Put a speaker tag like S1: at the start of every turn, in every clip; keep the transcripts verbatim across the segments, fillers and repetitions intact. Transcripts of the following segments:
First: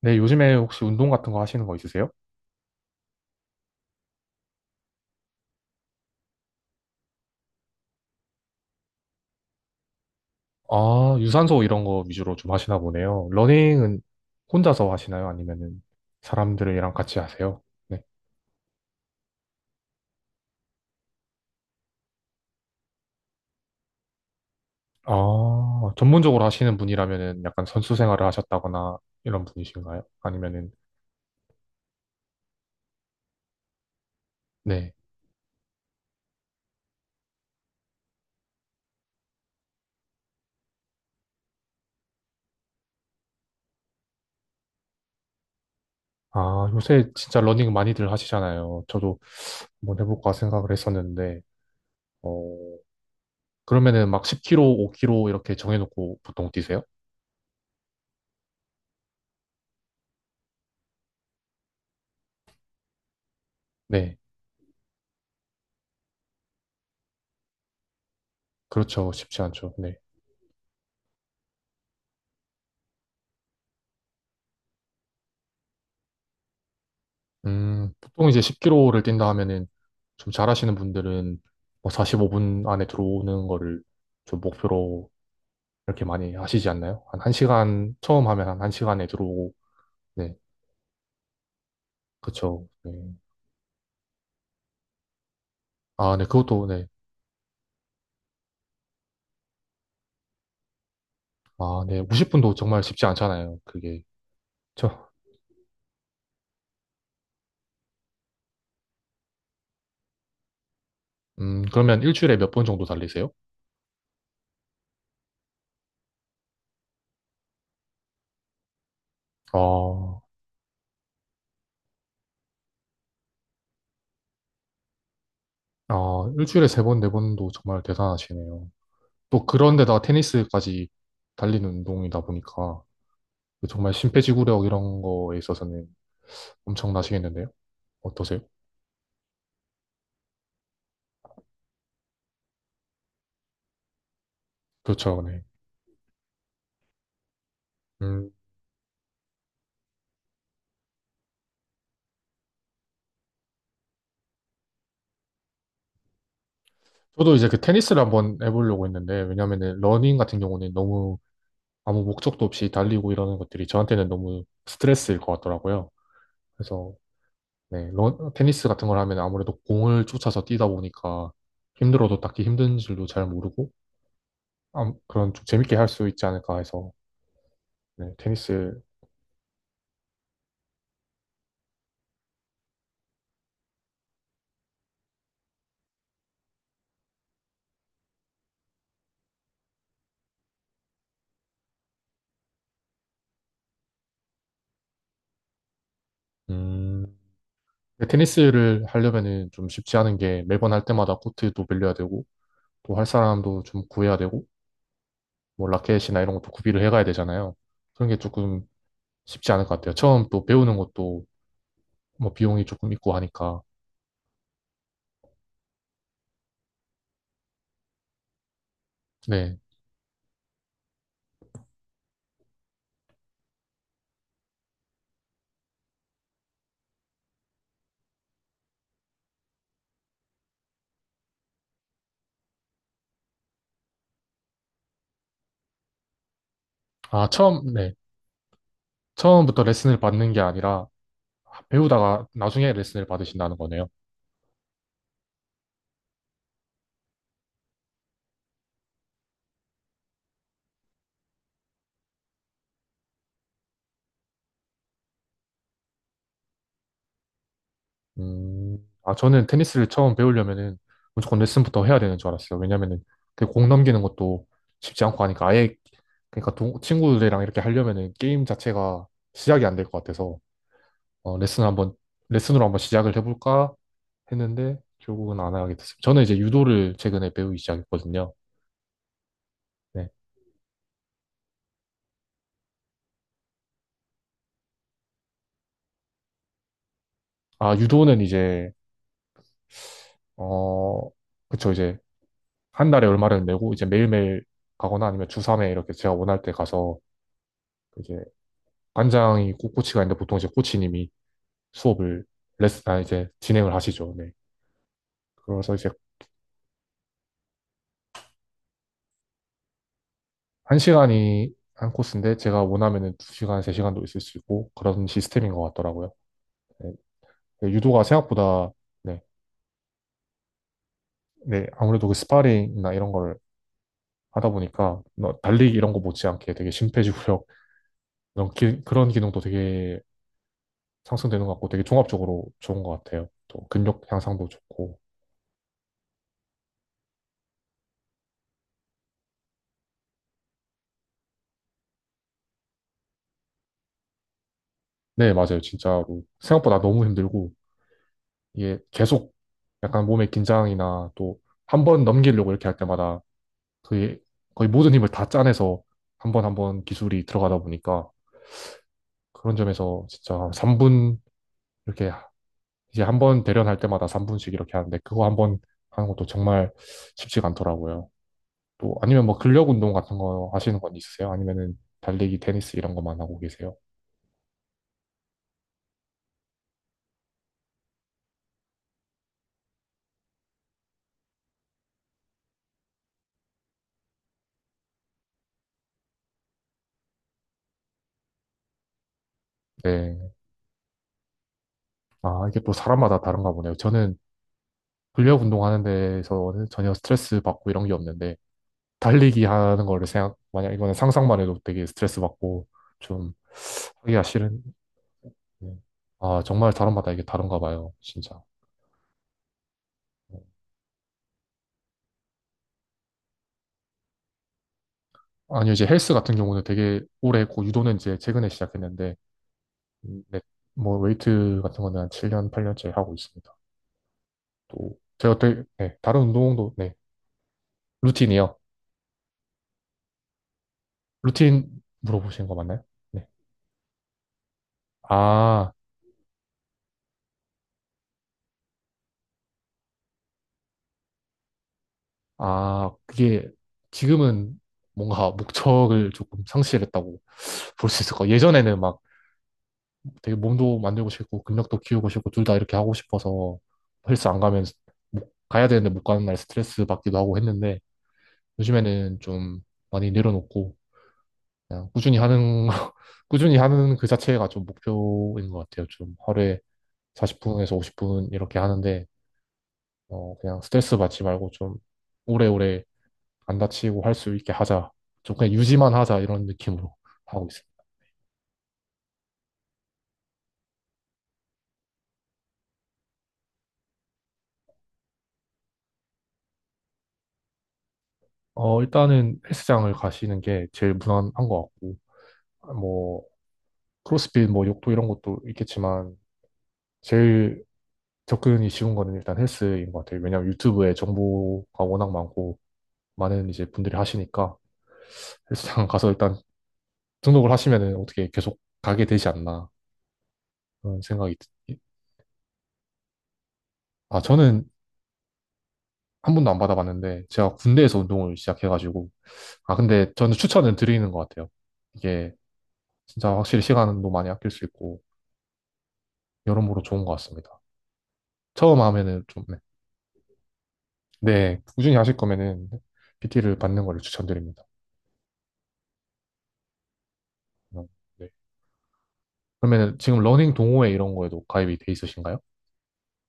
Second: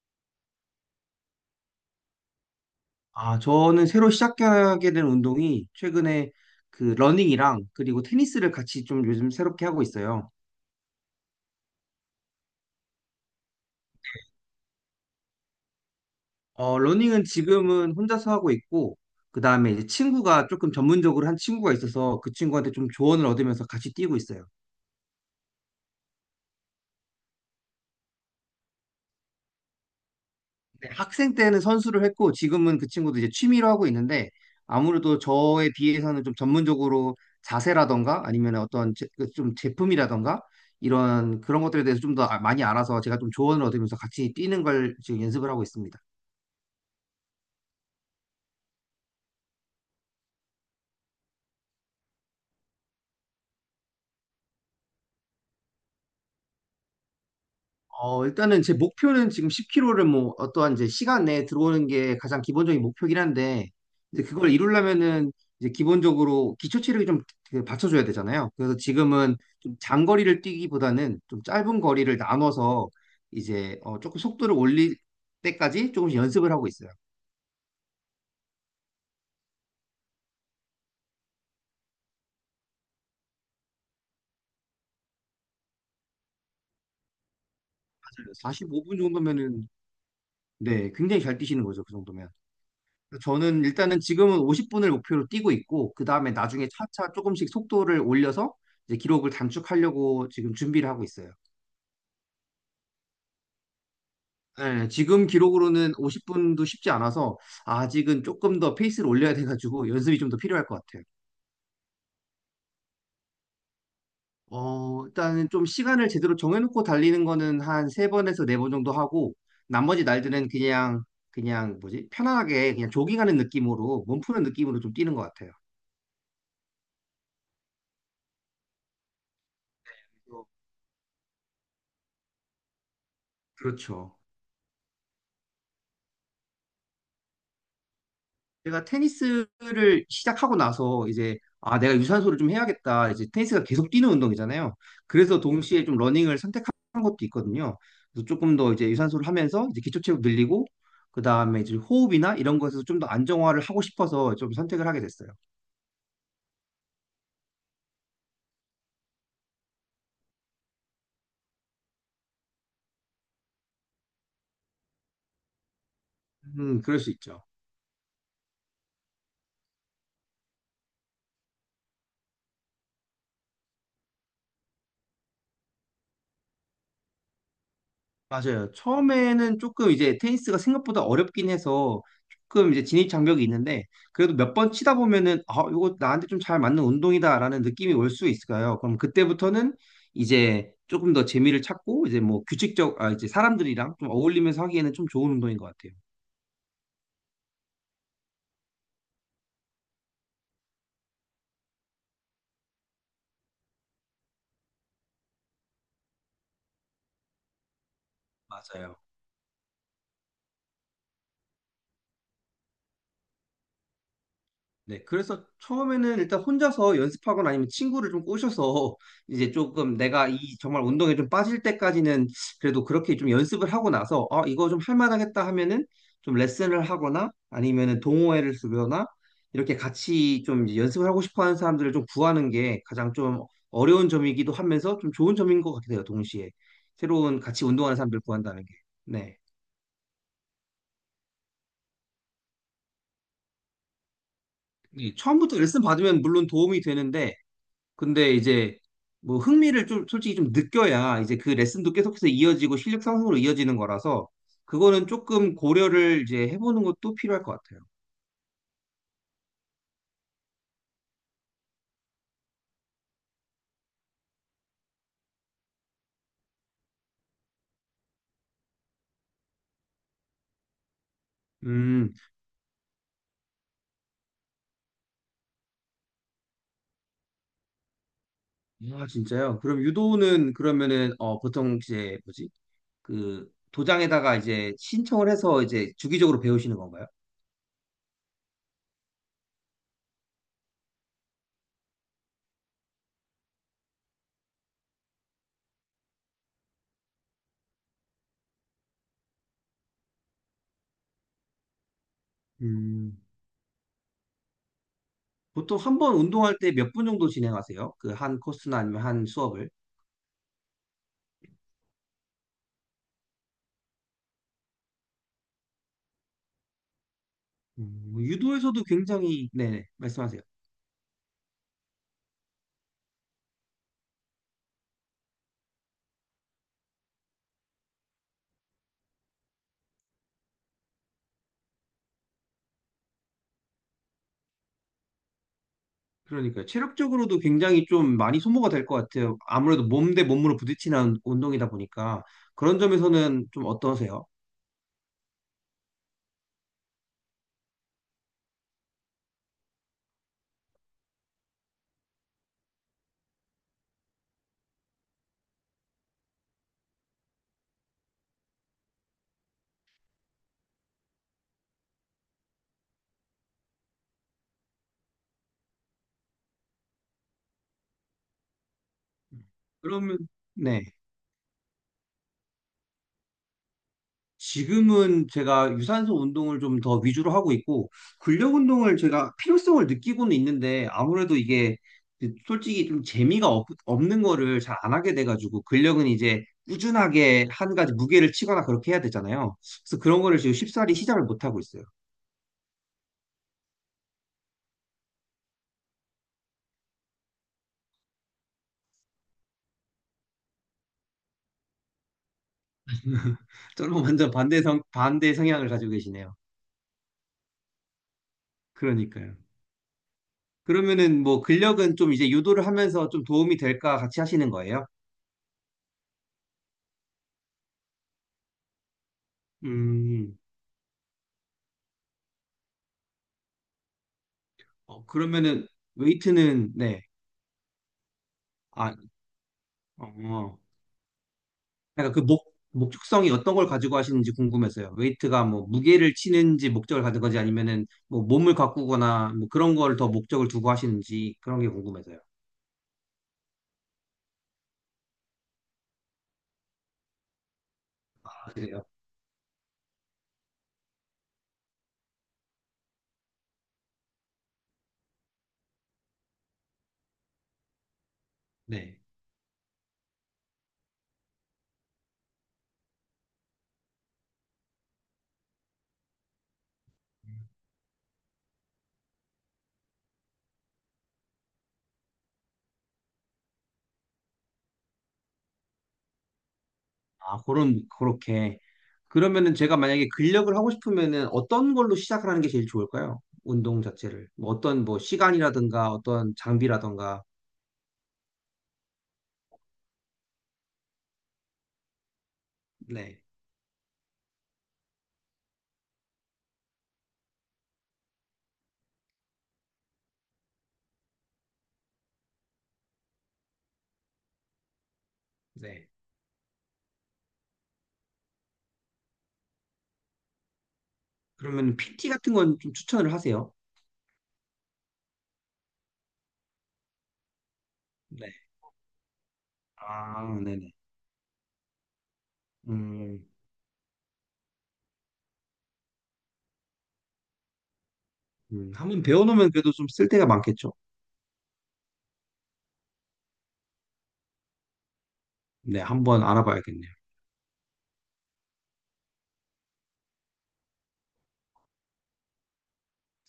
S1: 네, 요즘에 혹시 운동 같은 거 하시는 거 있으세요?
S2: 아, 저는 새로 시작하게 된 운동이 최근에 그 러닝이랑 그리고 테니스를 같이 좀 요즘 새롭게 하고 있어요.
S1: 아, 유산소 이런 거 위주로 좀 하시나 보네요. 러닝은 혼자서 하시나요? 아니면은
S2: 어,
S1: 사람들이랑 같이
S2: 러닝은
S1: 하세요?
S2: 지금은
S1: 네.
S2: 혼자서 하고 있고, 그 다음에 이제 친구가 조금 전문적으로 한 친구가 있어서 그 친구한테 좀 조언을 얻으면서 같이 뛰고 있어요.
S1: 아, 전문적으로 하시는 분이라면은 약간 선수 생활을 하셨다거나 이런 분이신가요? 아니면은,
S2: 네, 학생 때는 선수를 했고 지금은 그 친구도 이제 취미로 하고 있는데
S1: 네.
S2: 아무래도 저에 비해서는 좀 전문적으로 자세라던가 아니면 어떤 제, 그좀 제품이라던가 이런 그런 것들에 대해서 좀더 아, 많이 알아서 제가 좀 조언을 얻으면서 같이 뛰는 걸 지금 연습을 하고 있습니다.
S1: 아, 요새 진짜 러닝 많이들 하시잖아요. 저도 한번 해볼까 생각을 했었는데, 어, 그러면은 막 십 킬로미터, 오 킬로미터 이렇게 정해놓고 보통 뛰세요?
S2: 어, 일단은 제 목표는 지금 십 킬로미터 를뭐 어떠한 이제 시간 내에 들어오는 게 가장 기본적인 목표긴 한데
S1: 네.
S2: 이제 그걸 이루려면은 이제 기본적으로 기초 체력이 좀그 받쳐줘야 되잖아요. 그래서
S1: 그렇죠.
S2: 지금은
S1: 쉽지 않죠.
S2: 좀
S1: 네.
S2: 장거리를 뛰기보다는 좀 짧은 거리를 나눠서 이제 어, 조금 속도를 올릴 때까지 조금씩 연습을 하고 있어요.
S1: 음, 보통 이제 십 킬로미터를 뛴다 하면은 좀 잘하시는 분들은 뭐 사십오 분 안에 들어오는 거를 좀 목표로 이렇게 많이 하시지 않나요? 한 1시간, 처음
S2: 맞아요.
S1: 하면 한
S2: 사십오 분
S1: 1시간에 들어오고,
S2: 정도면은
S1: 네,
S2: 네, 굉장히 잘 뛰시는 거죠. 그 정도면.
S1: 그쵸. 네.
S2: 저는 일단은 지금은 오십 분을 목표로 뛰고 있고, 그
S1: 아, 네,
S2: 다음에
S1: 그것도,
S2: 나중에
S1: 네.
S2: 차차 조금씩 속도를 올려서 이제 기록을 단축하려고 지금 준비를 하고 있어요.
S1: 아, 네, 오십 분도 정말 쉽지 않잖아요. 그게.
S2: 예,
S1: 저,
S2: 지금 기록으로는 오십 분도 쉽지 않아서 아직은 조금 더 페이스를 올려야 돼가지고 연습이 좀 더 필요할 것 같아요.
S1: 음, 그러면 일주일에 몇 번 정도 달리세요?
S2: 어, 일단은 좀 시간을 제대로 정해놓고 달리는 거는 한 세번에서 네 번 정도 하고, 나머지
S1: 아,
S2: 날들은 그냥, 그냥, 뭐지, 편안하게 그냥 조깅하는 느낌으로, 몸 푸는 느낌으로 좀 뛰는 것 같아요.
S1: 아, 일주일에 세 번, 네 번도 정말 대단하시네요. 또 그런데다
S2: 어,
S1: 테니스까지 달리는 운동이다 보니까, 그 정말
S2: 그렇죠.
S1: 심폐지구력 이런 거에 있어서는 엄청나시겠는데요? 어떠세요?
S2: 제가 테니스를 시작하고 나서 이제 아 내가 유산소를 좀 해야겠다 이제 테니스가 계속 뛰는 운동이잖아요.
S1: 그렇죠,
S2: 그래서
S1: 네.
S2: 동시에 좀 러닝을 선택한 것도 있거든요. 그래서
S1: 음,
S2: 조금 더 이제 유산소를 하면서 이제 기초 체력 늘리고 그다음에 이제 호흡이나 이런 것에서 좀 더 안정화를 하고 싶어서 좀 선택을 하게 됐어요.
S1: 저도 이제 그 테니스를 한번 해보려고 했는데, 왜냐면은 러닝 같은 경우는 너무 아무 목적도 없이 달리고 이러는 것들이 저한테는 너무 스트레스일 것 같더라고요.
S2: 음,
S1: 그래서,
S2: 그럴 수 있죠.
S1: 네, 러- 테니스 같은 걸 하면 아무래도 공을 쫓아서 뛰다 보니까 힘들어도 딱히 힘든 줄도 잘 모르고, 암- 그런 좀 재밌게 할 수 있지 않을까 해서, 네,
S2: 맞아요.
S1: 테니스,
S2: 처음에는 조금 이제 테니스가 생각보다 어렵긴 해서 조금 이제 진입 장벽이 있는데 그래도 몇 번 치다 보면은 아, 이거 나한테 좀 잘 맞는 운동이다라는 느낌이 올 수 있을까요? 그럼 그때부터는 이제 조금 더 재미를 찾고 이제 뭐 규칙적, 아, 이제 사람들이랑 좀 어울리면서 하기에는 좀 좋은 운동인 것 같아요.
S1: 음, 근데 테니스를 하려면은 좀 쉽지 않은 게 매번 할 때마다 코트도 빌려야 되고, 또 할 사람도 좀 구해야 되고, 뭐 라켓이나 이런 것도 구비를 해가야 되잖아요. 그런 게 조금
S2: 맞아요.
S1: 쉽지 않을 것 같아요. 처음 또 배우는 것도 뭐 비용이 조금 있고 하니까.
S2: 네, 그래서 처음에는 일단 혼자서 연습하거나 아니면 친구를 좀 꼬셔서 이제
S1: 네.
S2: 조금 내가 이 정말 운동에 좀 빠질 때까지는 그래도 그렇게 좀 연습을 하고 나서 아, 이거 좀 할만하겠다 하면은 좀 레슨을 하거나 아니면은 동호회를 주거나 이렇게 같이 좀 이제 연습을 하고 싶어 하는 사람들을 좀 구하는 게 가장 좀 어려운 점이기도 하면서 좀 좋은 점인 것 같아요, 동시에.
S1: 아,
S2: 새로운
S1: 처음,
S2: 같이
S1: 네.
S2: 운동하는 사람들 구한다는 게. 네.
S1: 처음부터 레슨을 받는 게 아니라 배우다가 나중에 레슨을 받으신다는 거네요.
S2: 이 처음부터 레슨 받으면 물론 도움이 되는데 근데 이제 뭐 흥미를 좀 솔직히 좀 느껴야 이제 그 레슨도 계속해서 이어지고 실력 상승으로 이어지는 거라서 그거는 조금 고려를 이제 해보는 것도 필요할 것 같아요.
S1: 음. 아, 저는 테니스를 처음 배우려면은 무조건 레슨부터 해야 되는 줄 알았어요. 왜냐면은 그 공 넘기는 것도 쉽지 않고 하니까 아예 그러니까 동- 친구들이랑 이렇게 하려면은 게임 자체가 시작이 안 될 것 같아서 어, 레슨 한번,
S2: 음,
S1: 레슨으로 한번 시작을 해볼까 했는데, 결국은 안 하게 됐어요. 저는 이제 유도를 최근에 배우기 시작했거든요.
S2: 아 진짜요? 그럼
S1: 네.
S2: 유도는 그러면은 어 보통 이제 뭐지? 그 도장에다가 이제 신청을 해서 이제 주기적으로 배우시는 건가요?
S1: 아, 유도는 이제, 어, 그쵸, 이제, 한 달에 얼마를 내고, 이제 매일매일 가거나 아니면 주삼에 이렇게 제가 원할 때 가서, 이제, 관장이 꼭 코치가 있는데, 보통 이제 코치님이 수업을, 레슨, 아,
S2: 음,
S1: 이제, 진행을 하시죠. 네. 그래서
S2: 보통
S1: 이제,
S2: 한 번 운동할 때 몇 분 정도 진행하세요? 그 한 코스나 아니면 한 수업을?
S1: 한 시간이 한 코스인데, 제가 원하면은 두 시간, 세 시간도 있을 수 있고, 그런 시스템인 것 같더라고요. 네. 네, 유도가
S2: 음,
S1: 생각보다,
S2: 유도에서도
S1: 네.
S2: 굉장히 네, 말씀하세요.
S1: 네, 아무래도 그 스파링이나 이런 걸 하다 보니까 뭐 달리기 이런 거 못지않게 되게 심폐지구력 이런 기- 그런 기능도 되게 상승되는 것 같고 되게 종합적으로 좋은 것 같아요. 또 근력 향상도 좋고.
S2: 그러니까 체력적으로도 굉장히 좀 많이 소모가 될 것 같아요. 아무래도 몸대 몸으로 부딪히는 운동이다 보니까 그런 점에서는 좀 어떠세요?
S1: 네, 맞아요. 진짜로 생각보다 너무 힘들고 이게 계속 약간 몸의 긴장이나 또 한 번 넘기려고 이렇게 할 때마다 그 거의 모든 힘을 다 짜내서 한 번 한 번 기술이 들어가다 보니까 그런 점에서 진짜 삼 분 이렇게 이제 한 번 대련할 때마다 삼 분씩 이렇게 하는데 그거 한 번 하는 것도 정말 쉽지가 않더라고요. 또 아니면 뭐 근력 운동 같은
S2: 그러면
S1: 거 하시는
S2: 네.
S1: 건 있으세요? 아니면은 달리기, 테니스 이런 것만 하고 계세요?
S2: 지금은 제가 유산소 운동을 좀 더 위주로 하고 있고 근력 운동을 제가 필요성을 느끼고는 있는데 아무래도 이게 솔직히 좀 재미가 없, 없는 거를 잘 안 하게 돼가지고 근력은 이제 꾸준하게 한 가지 무게를 치거나 그렇게 해야 되잖아요. 그래서 그런
S1: 네.
S2: 거를 지금 쉽사리 시작을 못 하고 있어요.
S1: 아, 이게 또 사람마다 다른가 보네요. 저는 근력 운동하는 데에서는 전혀 스트레스 받고 이런 게 없는데 달리기 하는 거를 생각, 만약 이거는 상상만 해도 되게 스트레스 받고 좀
S2: 저랑
S1: 하기가
S2: 완전
S1: 싫은
S2: 반대 성, 반대 성향을
S1: 네.
S2: 가지고 계시네요.
S1: 아, 정말 사람마다 이게 다른가 봐요, 진짜.
S2: 그러니까요.
S1: 네.
S2: 그러면은 뭐 근력은 좀 이제 유도를 하면서 좀 도움이 될까 같이 하시는 거예요?
S1: 아니요, 이제 헬스 같은 경우는 되게 오래 했고, 유도는 이제 최근에 시작했는데, 음,
S2: 음,
S1: 네, 뭐 웨이트 같은 거는 한 칠 년, 팔 년째 하고 있습니다. 또
S2: 어,
S1: 제가 되게
S2: 그러면은
S1: 네, 다른
S2: 웨이트는,
S1: 운동도 네,
S2: 네.
S1: 루틴이요.
S2: 아, 어,
S1: 루틴
S2: 약간 그
S1: 물어보신
S2: 목,
S1: 거 맞나요? 네.
S2: 목적성이 어떤 걸 가지고 하시는지 궁금해서요. 웨이트가 뭐
S1: 아,
S2: 무게를 치는지 목적을 가진 건지 아니면은 뭐 몸을 가꾸거나 뭐 그런 걸 더 목적을 두고 하시는지 그런 게 궁금해서요.
S1: 아, 그게 지금은 뭔가 목적을 조금 상실했다고 볼 수 있을 것 같아요.
S2: 아,
S1: 예전에는
S2: 그래요?
S1: 막 되게 몸도 만들고 싶고 근력도 키우고 싶고 둘 다 이렇게 하고 싶어서 헬스 안 가면 못- 가야 되는데 못 가는 날 스트레스 받기도 하고 했는데
S2: 네.
S1: 요즘에는 좀 많이 내려놓고 그냥 꾸준히 하는 꾸준히 하는 그 자체가 좀 목표인 것 같아요. 좀 하루에 사십 분에서 오십 분 이렇게 하는데, 어, 그냥 스트레스 받지 말고 좀 오래오래 안 다치고 할 수 있게 하자. 좀 그냥 유지만 하자 이런 느낌으로
S2: 아,
S1: 하고 있어요.
S2: 그런, 그렇게. 그러면은 제가 만약에 근력을 하고 싶으면은 어떤 걸로 시작을 하는 게 제일 좋을까요? 운동 자체를. 뭐 어떤 뭐 시간이라든가 어떤 장비라든가.
S1: 어, 일단은 헬스장을 가시는 게 제일 무난한 것 같고,
S2: 네,
S1: 뭐, 크로스핏, 뭐, 욕도 이런 것도 있겠지만, 제일 접근이 쉬운 거는 일단 헬스인 것 같아요. 왜냐면 유튜브에 정보가 워낙 많고, 많은 이제 분들이 하시니까, 헬스장
S2: 네,
S1: 가서 일단 등록을 하시면은 어떻게 계속 가게 되지 않나 그런 생각이 드-
S2: 그러면 피티 같은 건 좀 추천을 하세요.
S1: 아, 저는 한 번도 안 받아봤는데 제가 군대에서 운동을
S2: 네.
S1: 시작해가지고. 아, 근데
S2: 아,
S1: 저는
S2: 네네.
S1: 추천은 드리는 것 같아요. 이게
S2: 음,
S1: 진짜 확실히 시간도 많이 아낄 수 있고 여러모로 좋은 것 같습니다.
S2: 음,
S1: 처음
S2: 한번
S1: 하면은 좀
S2: 배워놓으면
S1: 네,
S2: 그래도 좀 쓸 데가 많겠죠.
S1: 네, 꾸준히 하실 거면은 피티를 받는 거를 추천드립니다.
S2: 네, 한번 알아봐야겠네요.
S1: 음, 네. 그러면은 지금 러닝 동호회 이런 거에도 가입이 돼 있으신가요?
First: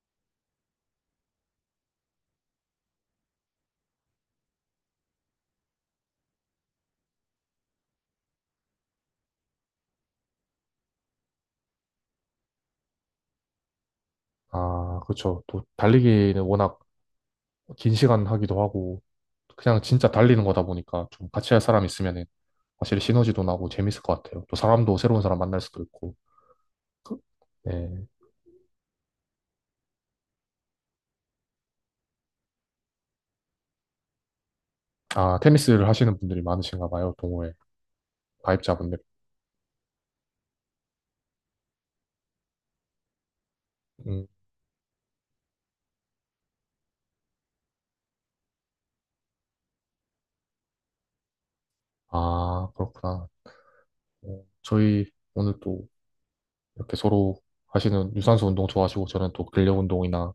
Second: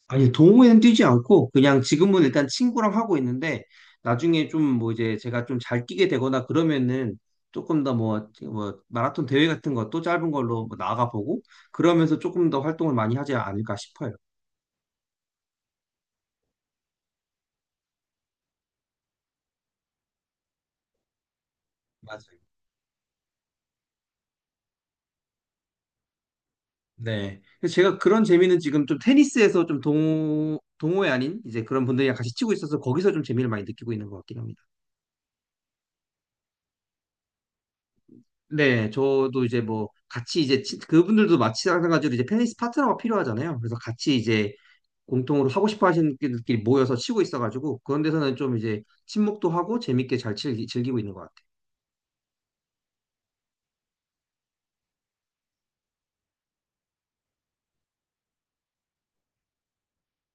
S2: 아니, 동호회는 뛰지 않고 그냥 지금은 일단 친구랑 하고 있는데 나중에 좀 뭐 이제 제가 좀 잘 뛰게 되거나 그러면은 조금 더 뭐, 뭐 마라톤 대회 같은 것도 짧은 걸로 뭐 나가보고 그러면서 조금 더 활동을 많이 하지 않을까 싶어요.
S1: 아, 그렇죠. 또 달리기는 워낙 긴 시간 하기도 하고 그냥 진짜 달리는 거다 보니까 좀 같이 할 사람 있으면은
S2: 맞아요.
S1: 확실히 시너지도 나고 재밌을 것 같아요. 또 사람도 새로운 사람 만날 수도 있고. 그-
S2: 네. 그래서
S1: 네.
S2: 제가 그런 재미는 지금 좀 테니스에서 좀 동, 동호회 아닌 이제 그런 분들이랑 같이 치고 있어서 거기서 좀 재미를 많이 느끼고 있는 것 같긴 합니다.
S1: 아, 테니스를 하시는 분들이 많으신가 봐요, 동호회
S2: 네,
S1: 가입자분들.
S2: 저도 이제 뭐 같이 이제 치- 그분들도 마찬가지로 이제 테니스 파트너가 필요하잖아요. 그래서 같이
S1: 음.
S2: 이제 공통으로 하고 싶어 하시는 분들끼리 모여서 치고 있어가지고 그런 데서는 좀 이제 친목도 하고 재밌게 잘 즐기, 즐기고 있는 것 같아요.
S1: 아, 그렇구나. 어, 저희 오늘 또 이렇게 서로 하시는 유산소 운동 좋아하시고 저는 또 근력 운동이나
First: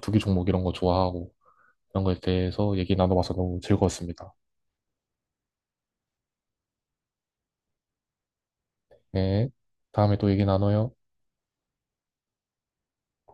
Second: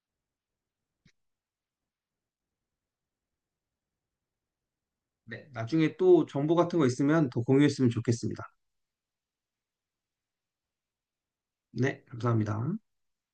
S1: 투기 종목 이런 거 좋아하고 이런 거에 대해서 얘기 나눠봐서 너무 즐거웠습니다.
S2: 네, 나중에 또 정보 같은 거 있으면 더 공유했으면 좋겠습니다.
S1: 네. 다음에 또 얘기 나눠요.
S2: 네, 감사합니다.